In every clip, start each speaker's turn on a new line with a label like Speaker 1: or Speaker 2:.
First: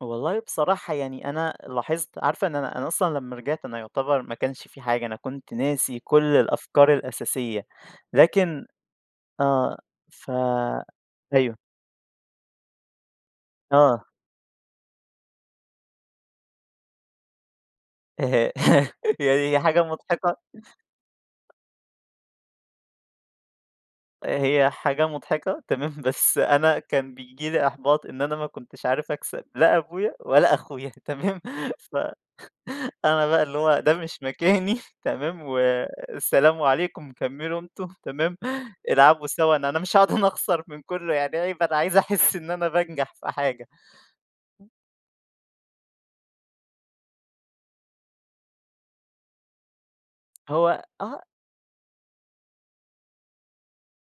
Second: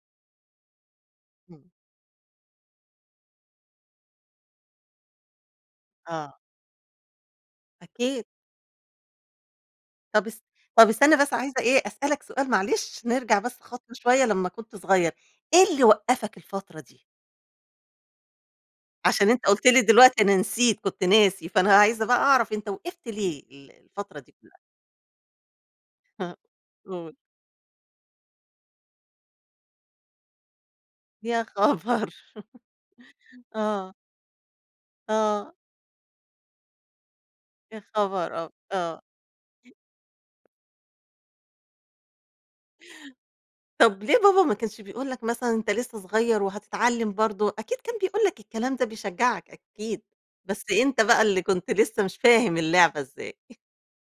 Speaker 1: والله بصراحة يعني أنا
Speaker 2: إمم.
Speaker 1: لاحظت عارفة إن أنا أنا أصلًا لمّا رجعت أنا يُعتبر ما كانش في حاجة أنا كنت ناسي كل
Speaker 2: آه.
Speaker 1: الأفكار الأساسية
Speaker 2: أكيد.
Speaker 1: لكن آه،
Speaker 2: طب
Speaker 1: ف
Speaker 2: اس طب استنى بس عايزة
Speaker 1: أيوه.
Speaker 2: إيه أسألك سؤال معلش، نرجع بس خطوة
Speaker 1: آه.
Speaker 2: شوية لمّا كنت صغيّر، إيه اللي وقّفك الفترة دي؟ عشان أنت
Speaker 1: يعني هي
Speaker 2: قُلت لي
Speaker 1: حاجة
Speaker 2: دلوقتي: "أنا
Speaker 1: مضحكة.
Speaker 2: نسيت، كنت ناسي"، فأنا عايزة بقى اعرف أنت وقِفت ليه ال الفترة دي كلّها؟
Speaker 1: هي حاجة مضحكة، تمام
Speaker 2: ها،
Speaker 1: بس أنا كان
Speaker 2: قُل.
Speaker 1: بييجي لي إحباط إن أنا ما كنتش عارف اكسب لا أبويا ولا أخويا تمام؟
Speaker 2: يا
Speaker 1: ف
Speaker 2: خبر!
Speaker 1: أنا بقى اللي هو
Speaker 2: آه.
Speaker 1: ده مش مكاني، تمام،
Speaker 2: آه.
Speaker 1: والسلام عليكم كمّلوا
Speaker 2: يا
Speaker 1: أنتم تمام؟
Speaker 2: خبر أب آه.
Speaker 1: العبوا سوا أنا أنا مش هاقعُد أنا اخسر من كلّه يعني عيب أنا عايز احس إن أنا بانجح في حاجة.
Speaker 2: طب ليه بابا ما كانش بيقول لك مثلًا أنت لسه صغيّر وهتتعلم برضه، أكيد كان بيقول لك الكلام ده بيشجعك أكيد، بس
Speaker 1: هو
Speaker 2: أنت بقى
Speaker 1: آه
Speaker 2: اللي كنت لسه مش فاهم اللعبة ازاي.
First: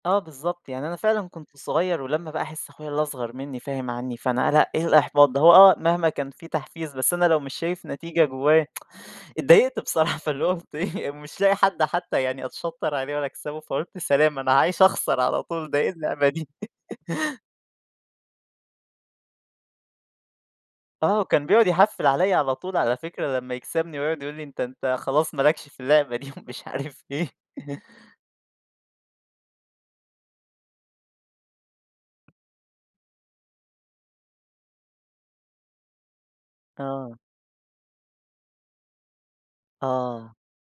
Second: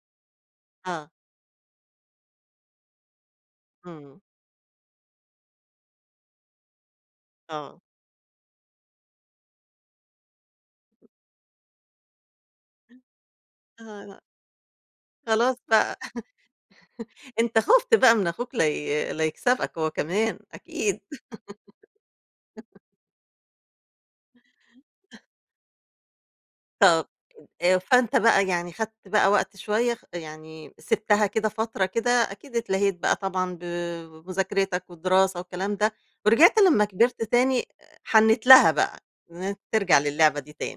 Speaker 1: آه بالضبط، يعني أنا
Speaker 2: آه.
Speaker 1: فعلًا كنت صغيّر ولمّا بقى احس أخويا اللي اصغر منّي فاهم عنّي،
Speaker 2: إمم.
Speaker 1: فأنا لأ إيه الإحباط ده هو آه مهما كان في تحفيز بس أنا لو مش
Speaker 2: آه.
Speaker 1: شايف نتيجة جوايا، اتضايقت بصراحة فاللي هو كنت إيه مش لاقي حد حتى يعني أتشطّر عليه ولا اكسبه فقُلت
Speaker 2: آه.
Speaker 1: سلام أنا عايش اخسر على
Speaker 2: خلاص
Speaker 1: طول ده إيه
Speaker 2: بقى
Speaker 1: اللعبة دي.
Speaker 2: أنت خُفت بقى من أخوك لا ي لا يكسبك هو كمان أكيد.
Speaker 1: آه، كان بيقعُد يحفِّل عليّا على طول على فكرة لمّا يكسبني، ويقعُد يقول لي: "أنت أنت خلاص ما لكش في اللعبة دي" ومش عارف
Speaker 2: طب
Speaker 1: إيه.
Speaker 2: آآ، فأنت بقى يعني خدت بقى وقت شوية خ يعني سِبتها كده فترة كده أكيد اتلاهيت بقى طبعًا ب بمذاكرتك والدراسة والكلام ده، ورجعت لمّا
Speaker 1: آه.
Speaker 2: كبرت تاني حنيت لها بقى إن أنت ترجع
Speaker 1: آه.
Speaker 2: للعبة دي تاني.